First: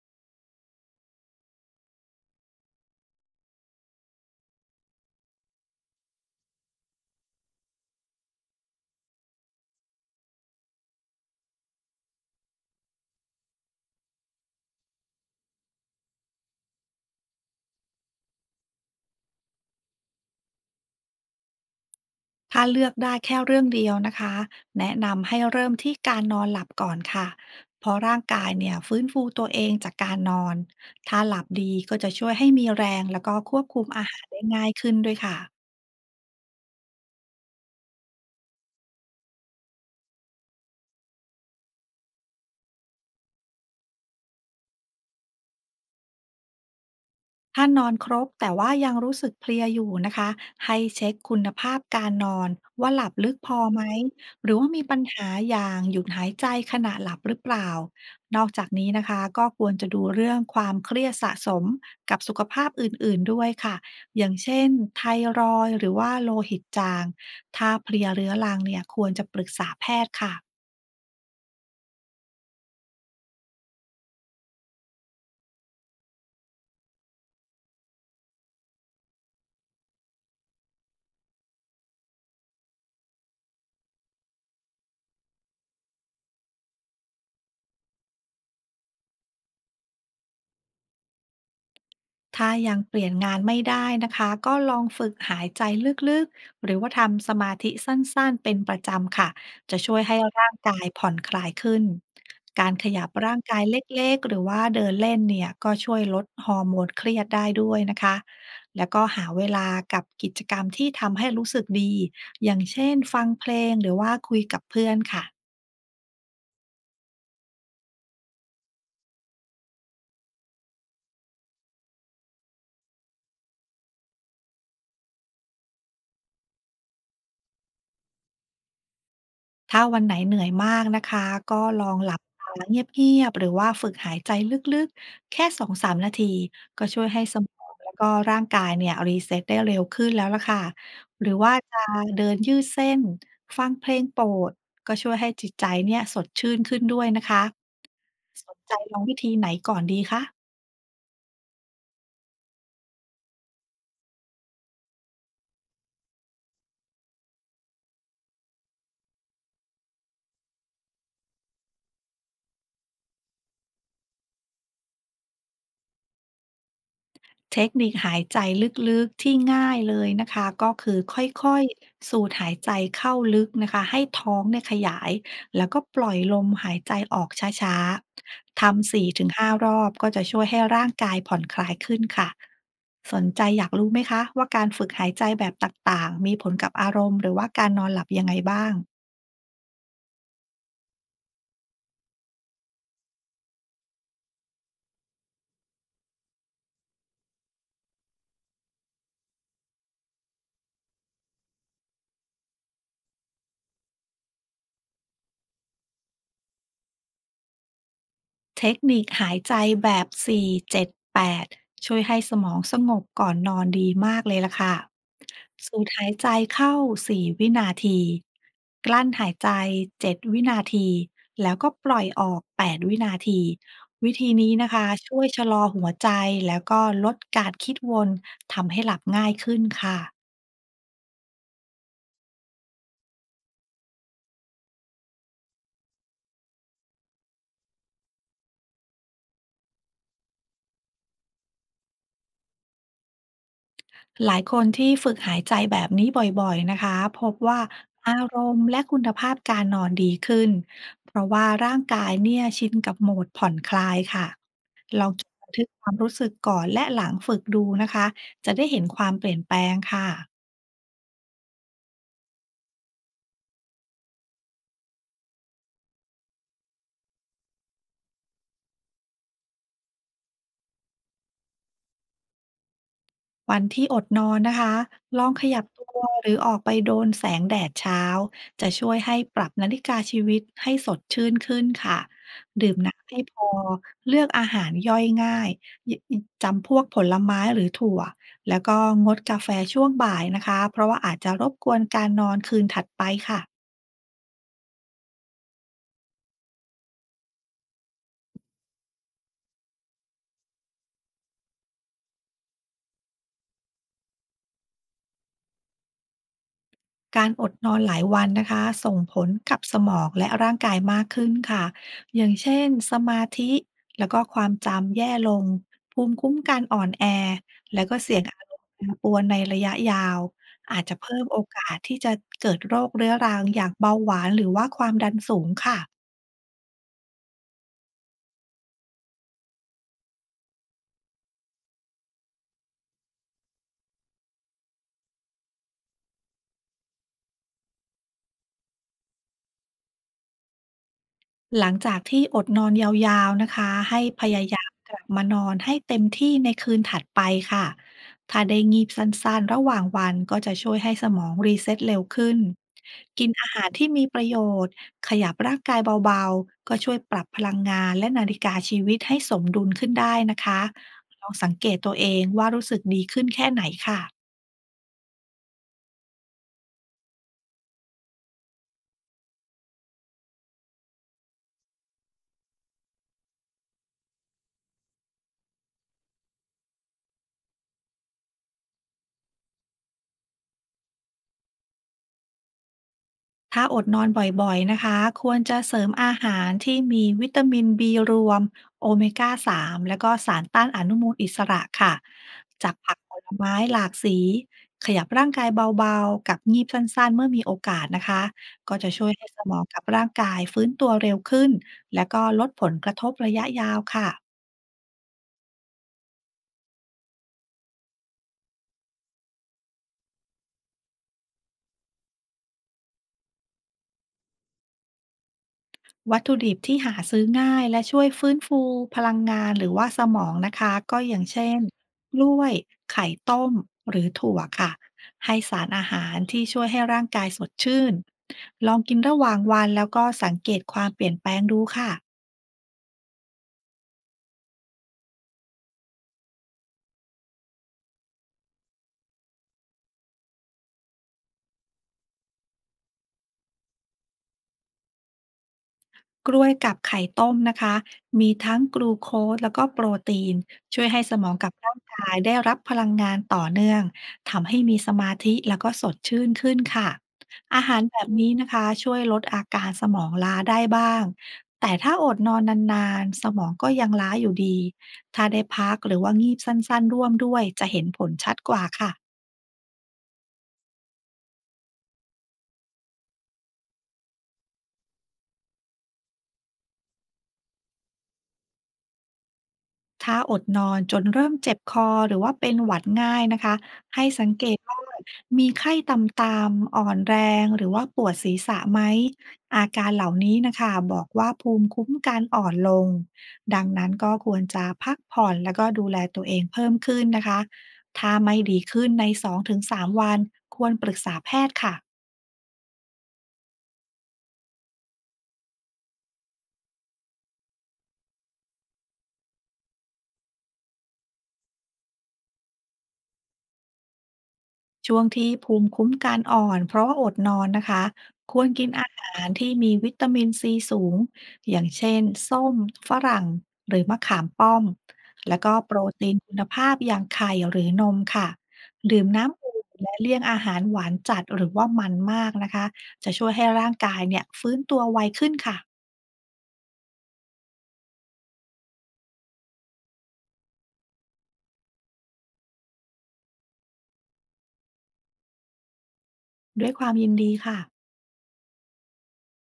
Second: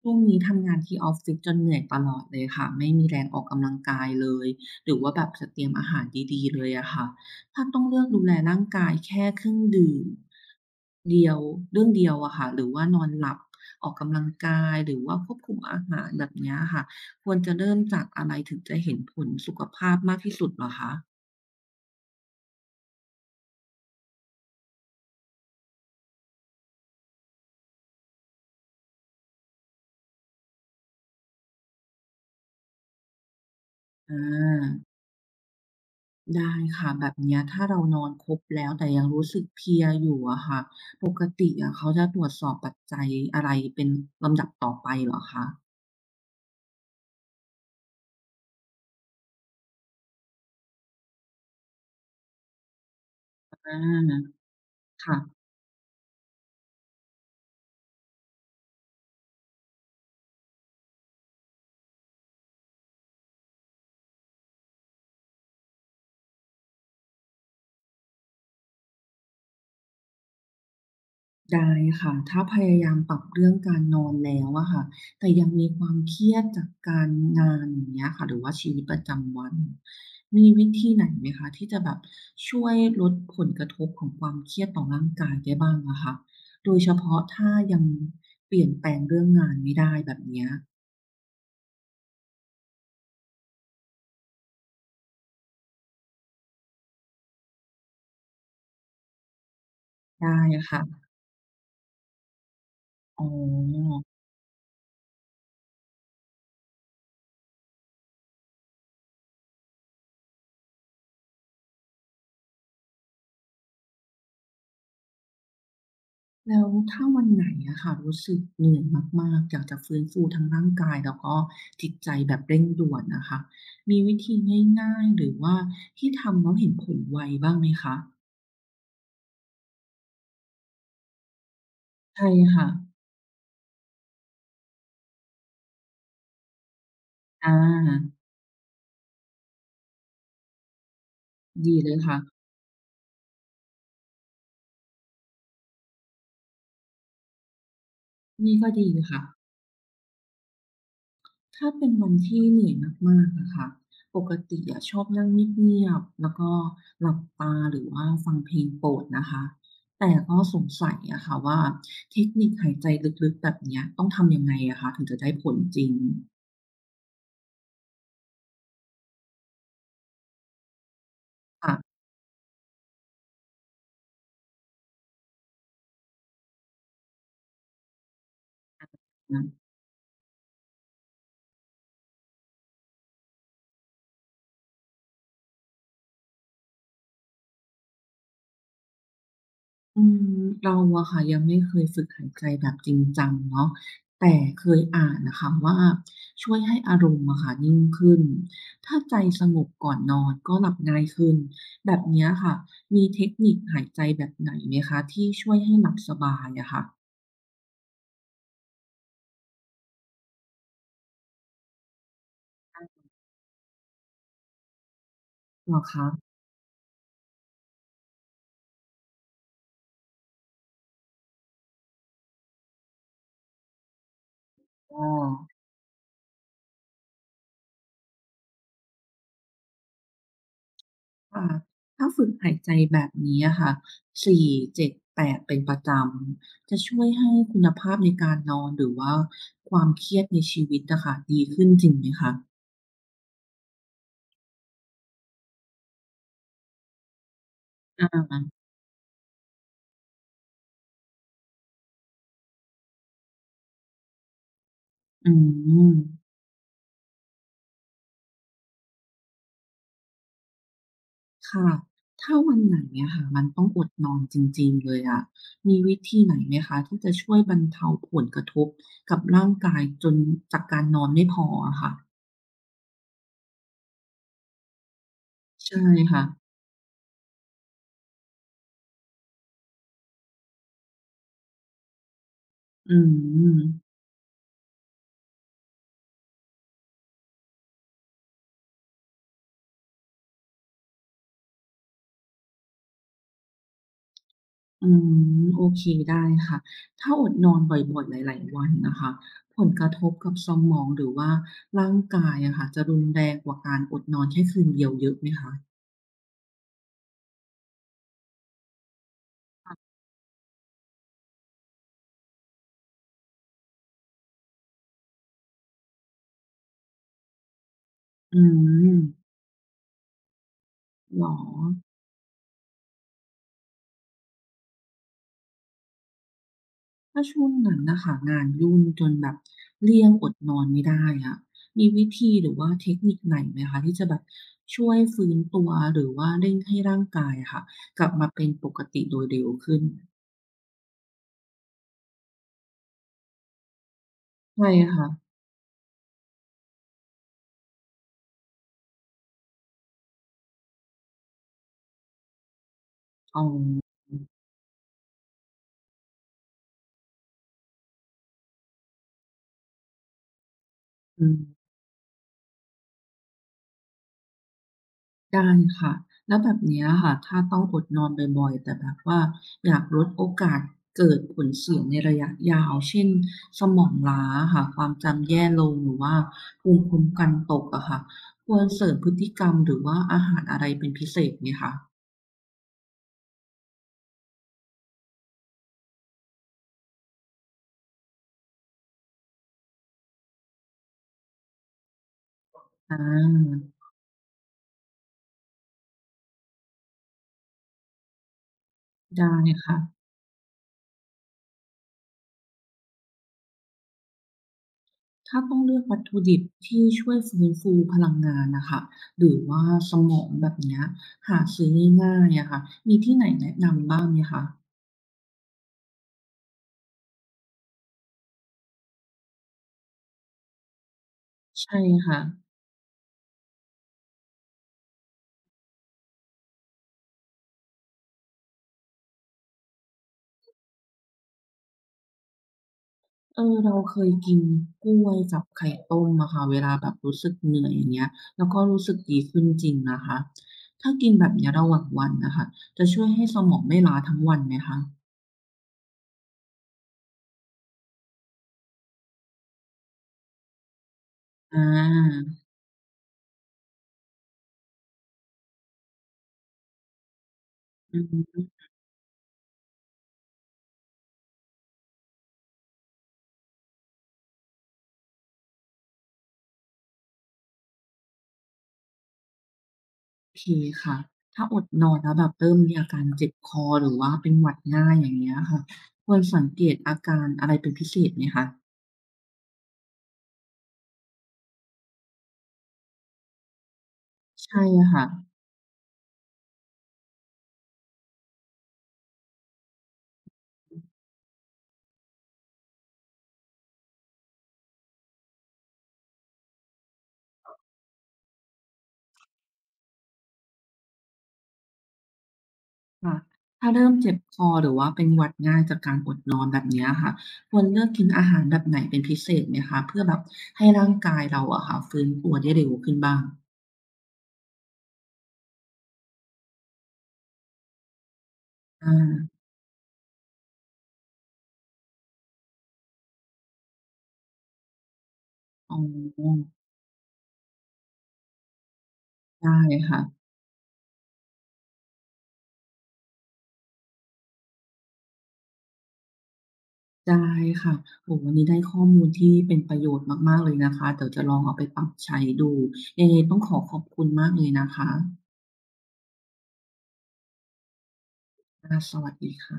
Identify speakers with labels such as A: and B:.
A: ช่วงนี้ทำงานที่ออฟฟิศจนเหนื่อยตลอดเลยค่ะไม่มีแรงออกกำลังกายเลยหรือว่าแบบจะเตรียมอาหารดีๆเลยอะค่ะถ้าต้องเลือกดูแลร่างกายแค่เครื่องดื่มเดียวเรื่องเดียวอะค่ะหรือว่านอนหลับออกกำลังกายหรือว่าควบคุมอาหารแบบเนี้ยค่ะควรจะเริ่มจากอะไรถึงจะเห็นผลสุขภาพมากที่สุดเหรอคะ
B: ถ้าเลือกได้แค่เรื่องเดียวนะคะแนะนำให้เริ่มที่การนอนหลับก่อนค่ะเพราะร่างกายเนี่ยฟื้นฟูตัวเองจากการนอนถ้าหลับดีก็จะช่วยให้มีแรงแล้วก็ควบคุมอา
A: อ
B: หารได้ง่ายขึ้น
A: า
B: ด้วยค่ะ
A: ได้ค่ะแบบเนี้ยถ้าเรานอนครบแล้วแต่ยังรู้สึกเพลียอยู่อะค่ะปกติอะเขาจะตรวจสอบปัจจัยอะไรเป็นลำดับต่อไปเหรอคะ
B: ถ้านอนครบแต่ว่ายังรู้สึกเพลียอยู่นะคะให้เช็คคุณภาพการนอนว่าหลับลึกพอ
A: อา
B: ไหมหรือว่ามีปัญ
A: ค่ะ
B: หาอย่างหยุดหายใจขณะหลับหรือเปล่านอกจากนี้นะคะก็ควรจะดูเรื่องความเครียดสะสมกับสุขภาพอื่นๆด้วยค่ะอย่างเช่นไทรอยด์หรือว่าโลหิตจางถ้าเพลียเรื้อรังเนี่ยควรจะปรึกษาแพทย์ค่ะ
A: ได้ค่ะถ้าพยายามปรับเรื่องการนอนแล้วอะค่ะแต่ยังมีความเครียดจากการงานอย่างเงี้ยค่ะหรือว่าชีวิตประจำวันมีวิธีไหนไหมคะที่จะแบบช่วยลดผลกระทบของความเครียดต่อร่างกายได้บ้างอะคะโดยเฉพาะถ้ายังเปลี่ยนแปลงเรื่องงานไม่ได้แบบเนี้ย
B: ถ้ายังเปลี่ยนงานไม่ได้นะคะก็ลองฝึกหายใจลึกๆหรือว่าทำสมาธิสั้นๆเป็นประจำค่ะจะช่วยให้
A: ได้
B: ร่าง
A: อะ
B: กา
A: ค่ะ
B: ยผ่อนคลายขึ้นการขยับ
A: อ๋
B: ร่างกายเล็ก
A: อ
B: ๆหรือว่าเดินเล่นเนี่ยก็ช่วยลดฮอร์โมนเครียดได้ด้วยนะคะแล้วก็หาเวลากับกิจกรรมที่ทำให้รู้สึกดีอย่างเช่นฟังเพลงหรือว่าคุยกับเพื่อนค่ะ
A: แล้วถ้าวันไหนอะค่ะรู้สึกเหนื่อยมากๆอยากจะฟื้นฟูทั้งร่างกายแล้วก็จิตใจแบบเร่งด่วนนะคะมีวิธีง่ายๆหรือว่าที่ทำแล้วเห็นผลไวบ้างไหมคะ
B: ถ้าวันไหนเหนื่อยมากนะคะก็ลองหลับ
A: ใช่
B: ตา
A: ค่ะ
B: เงียบๆหรือว่าฝึกหายใจลึกๆแค่2-3นาทีก็ช่วยให้สม
A: อา
B: องแล้วก็ร่างกายเนี่ยรีเซ็ตได้เร็วขึ้นแล้วล่ะค่ะหรือว่า
A: ดี
B: จะ
A: เลยค่ะ
B: เดินยืดเส้นฟังเพลงโปรดก็ช่วยให้จิตใจเนี่ยสดชื่นขึ้นด้วยนะคะส
A: นี่
B: น
A: ก็
B: ใจ
A: ดี
B: ลองวิ
A: ค่ะ
B: ธีไหนก่อนดีคะ
A: ถ้าเป็นวันที่เหนื่อยมากๆอะค่ะปกติอะชอบนั่งเงียบๆแล้วก็หลับตาหรือว่าฟังเพลงโปรดนะคะ แต่ก็สงสัยอะค่ะว่าเทคนิคหายใจลึกๆแบบเนี้ยต้องทำยังไงอะคะถึงจะได้ผลจริง
B: เทคนิคหายใจลึกๆที่ง่ายเลยนะคะก็คือค่อย
A: ค่ะ
B: ๆสูดหายใจเข้าลึกนะคะให้ท้องเนี่ยขยายแล้วก็ปล่อยลมหายใจออกช้าๆทำ
A: อือ
B: 4-5รอบก็จะช่วยให้ร่างกายผ่อนคลายขึ้นค่ะสนใจอยากรู้ไหมคะว่าการฝึกหายใจแบบต่างๆมีผลกับอารมณ์หรือว่าการนอนหลับยังไงบ้าง
A: อืมเราอะค่ะยังไม่เคยฝึกหายใจแบบจริงจังเนาะแต่เคยอ่านนะคะว่าช่วยให้อารมณ์อะค่ะนิ่งขึ้นถ้าใจสงบก่อนนอนก็หลับง่ายขึ้นแบบเนี้ยค่ะมีเทคนิคหายใจแบบไหนไหมคะที่ช่วยให้หลับสบายอะค่ะ
B: เทคนิคหายใจแบบ 4-7-8 ช่วยให้สมองสงบก่อนนอนดีมากเลยล่ะค่ะ
A: เหร
B: สู
A: อ
B: ด
A: คะ
B: หายใจเข้า 4 วินาที กลั้นหายใจ 7 วินาที แล้วก็ปล่อยออก 8 วินาที วิธีนี้นะคะ
A: อ๋อ
B: ช่วยชะลอหัวใจแล้วก็ลดการคิดวนทำให้หลับง่ายขึ้นค่ะ
A: ค่ะถ้าฝึกหายใจแบบนี้อะค่ะ4-7-8เป็นประจำจะช่วยให้คุณภาพในการนอนหรือว่าความเครียดในชีวิตอะค่ะดีขึ้นจริงไหมคะ
B: หลายคนที่ฝึกหายใจแบบนี้บ่อยๆนะคะพบว่า
A: อ
B: อารม
A: า
B: ณ์และคุณภาพการนอนดีขึ้นเพราะว่าร่างกายเนี่ยชินกับโหมดผ่อนคลายค่ะลองจ
A: อื
B: ดบันทึกควา
A: ม
B: มรู้สึกก่อนและหลังฝึกดูนะคะจะได้เห็นความเปลี่ยนแปลงค่ะ
A: ค่ะถ้าวันไหนอะค่ะมันต้องอดนอนจริงๆเลยอะมีวิธีไหนไหมคะที่จะช่วยบรรเทาผลกระทบกับร่างกายจนจากการนอนไม่พออะค่ะ
B: วันที่อดนอนนะคะลองขยับ
A: ใช่
B: ตัว
A: ค่ะ
B: หรือออกไปโดนแสงแดดเช้าจะช่วยให้ปรับนาฬิกาชีวิตให้สดชื่นขึ้นค่ะ ดื่ม
A: อื
B: น้ำให้พอ
A: ม
B: เลือกอาหารย่อยง่ายจำพวกผลไม้หรือถั่ว แล้วก็งดกาแฟช่วงบ่ายนะคะ เพราะว่าอาจจะรบกวนการนอนคืนถัดไปค่ะ
A: อืมโอเคได้ค่ะถ้าอดนอนบ่อยๆหลายๆวันนะคะผลกระทบกับสมองหรือว่าร่างกายอะค่ะจะรุนแรงกว่าการอดนอนแค่คืนเดียวเยอะไหมคะ
B: การอดนอนหลายวันนะคะส่งผลกับสมองและร่างกายมากขึ้นค่ะอย่างเช่นสมาธิแล้วก็ความจำแย่ลงภูมิคุ้มกันอ่อนแอแล้วก็เสี่ยง
A: อื
B: อารมณ์แปรปรวน
A: ม
B: ในระยะยาวอาจจะเพิ่
A: เห
B: ม
A: รอ
B: โอกาสที่จะเกิดโรคเรื้อรังอย่างเบาหวานหรือว่าความดันสูงค่ะ
A: ถ้าช่วงนั้นนะคะงานยุ่งจนแบบเลี่ยงอดนอนไม่ได้อะมีวิธีหรือว่าเทคนิคไหนไหมคะที่จะแบบช่วยฟื้นตัวหรือว่าเร่งให้ร่างกายอะค่ะกลับมาเป็นปกติโดยเร็วขึ้น
B: หลังจากที่อดนอนยาวๆนะคะให้พยายา
A: ใช่
B: มกลับมา
A: ค่ะ
B: นอนให้เต็มที่ในคืนถัดไปค่ะถ้าได้งีบสั้นๆระหว่างวันก็จะช่วยให้สมองรีเซ็ตเร็วขึ้นกิน
A: อ๋อ
B: อาหารที่มีประโยชน์ขยับร่างกายเบาๆก็ช่วยปรับพลังงานและนาฬิกาชีวิตให้สมดุลขึ้นได้นะคะล
A: อื
B: อง
A: ม
B: สังเกตตัวเองว่ารู้สึกดีขึ้นแค่ไหนค่ะ
A: ได้ค่ะแล้วแบบเนี้ยค่ะถ้าต้องอดนอนบ่อยๆแต่แบบว่าอยากลดโอกาสเกิดผลเสียในระยะยาวเช่นสมองล้าค่ะความจำแย่ลงหรือว่าภูมิคุ้มกันตกอะค่ะควรเสริมพฤติกรรมหรือว่าอาหารอะไรเป็นพิเศษไหมคะ
B: ถ้าอดนอนบ่อยๆนะคะควรจะเสริมอาหารที่มีวิตามิน B รวม โอเมก้า3แล้วก็สารต้านอนุมูลอิสระค่ะ จากผั
A: อ
B: กผลไม้
A: า
B: หลากสี ขยับร่างกายเบาๆ กับงีบสั้นๆ เมื่อมีโอกาสนะคะก็จะช่วยให้
A: ได้
B: สมอง
A: ค่ะ
B: กับร่างกายฟื้นตัวเร็วขึ้น และก็ลดผลกระทบระยะยาวค่ะ
A: ถ้าต้องเลือกวัตถุดิบที่ช่วยฟื้นฟูพลังงานน่ะค่ะหรือว่าสมองแบบเนี้ยหาซื้อง่ายๆอะค่ะมีที่ไหนแนะนำบ้างไหมคะ
B: วัตถุดิบที่หาซื้อง่ายและช่วยฟื้นฟูพลังงานหรือว่าสมองนะคะก็อย่างเช่น
A: ใช่
B: ก
A: ค่ะ
B: ล้วยไข่ต้มหรือถั่วค่ะให้สารอาหารที่ช่วยให้ร่างกายสดชื่นลองกินระหว่างวันแล้วก็สังเกตความเปลี่ยนแปลงดูค่ะ
A: เออเราเคยกินกล้วยกับไข่ต้มอะค่ะเวลาแบบรู้สึกเหนื่อยอย่างเงี้ยแล้วก็รู้สึกดีขึ้นจริงนะคะถ้ากินแบบเนี้ยระหว่างวันน่ะค่ะจะช่วยให้สมองไม่ล้าทั้งวันไหมคะ
B: กล้วยกับไข่ต้มนะคะมีทั้งกลูโคสแล้วก็โปรตีนช่วยให้สมองกับ
A: อา
B: ร่างกายได้รับพลังงานต่อเนื่องทำให้มีสมาธิแล้วก็สดชื่นขึ้นค่ะอาหารแบ
A: อื
B: บนี้
A: ม
B: นะคะช่วยลดอาการสมองล้าได้บ้างแต่ถ้าอดนอนนานๆสมองก็ยังล้าอยู่ดีถ้าได้พักหรือว่างีบสั้นๆร่วมด้วยจะเห็นผลชัดกว่าค่ะ
A: โอเคค่ะถ้าอดนอนแล้วแบบเริ่มมีอาการเจ็บคอหรือว่าเป็นหวัดง่ายอย่างเงี้ยค่ะควรสังเกตอาการอะไรเป็นพิเศษไหมคะ
B: ถ้าอดนอนจนเริ่มเจ็บคอหรือว่าเป็นหวัดง่ายนะคะให้สังเกต
A: ใช่
B: ว่า
A: ค่ะ
B: มีไข้ต่ำๆอ่อนแรงหรือว่าปวดศีรษะไหมอาการเหล่านี้นะคะบอกว่าภูมิคุ้มกันอ่อนลงดังนั้นก็ควรจะพักผ่อนแล้วก็ดูแลตัวเองเพิ่มขึ้นนะคะถ้าไม่ดีขึ้นใน2-3วันควรปรึกษาแพทย์ค่ะ
A: ค่ะถ้าเริ่มเจ็บคอหรือว่าเป็นหวัดง่ายจากการอดนอนแบบเนี้ยค่ะควรเลือกกินอาหารแบบไหนเป็นพิเศษไหมคะเพื่อแบบให้ร่างกายเราอะค่ะฟื้นตัวได้เร็วขึ้นบ้าง
B: ช่วงที่ภูมิคุ้มกันอ่อนเพราะว่าอดนอนนะคะควรกินอา
A: อา
B: หารที่มีวิตามินซีสูงอย่างเช่นส้มฝรั่งหรือมะขามป้อมแล้วก็โป
A: อ๋
B: รตีนคุณ
A: อ
B: ภาพอย่างไข่หรือนมค่ะดื่มน้ำอุ่น
A: ได้
B: และ
A: ค่ะ
B: เลี่ยงอาหารหวานจัดหรือว่ามันมากนะคะจะช่วยให้ร่างกายเนี่ยฟื้นตัวไวขึ้นค่ะ
A: ได้ค่ะโอ้โฮวันนี้ได้ข้อมูลที่เป็นประโยชน์มากๆเลยนะคะเดี๋ยวจะลองเอาไปปรับใช้ดูยังไงต้องขอขอบคุณมากเลยนะคะ
B: ด้วยความยินดีค่ะ
A: ค่ะสวัสดีค่ะ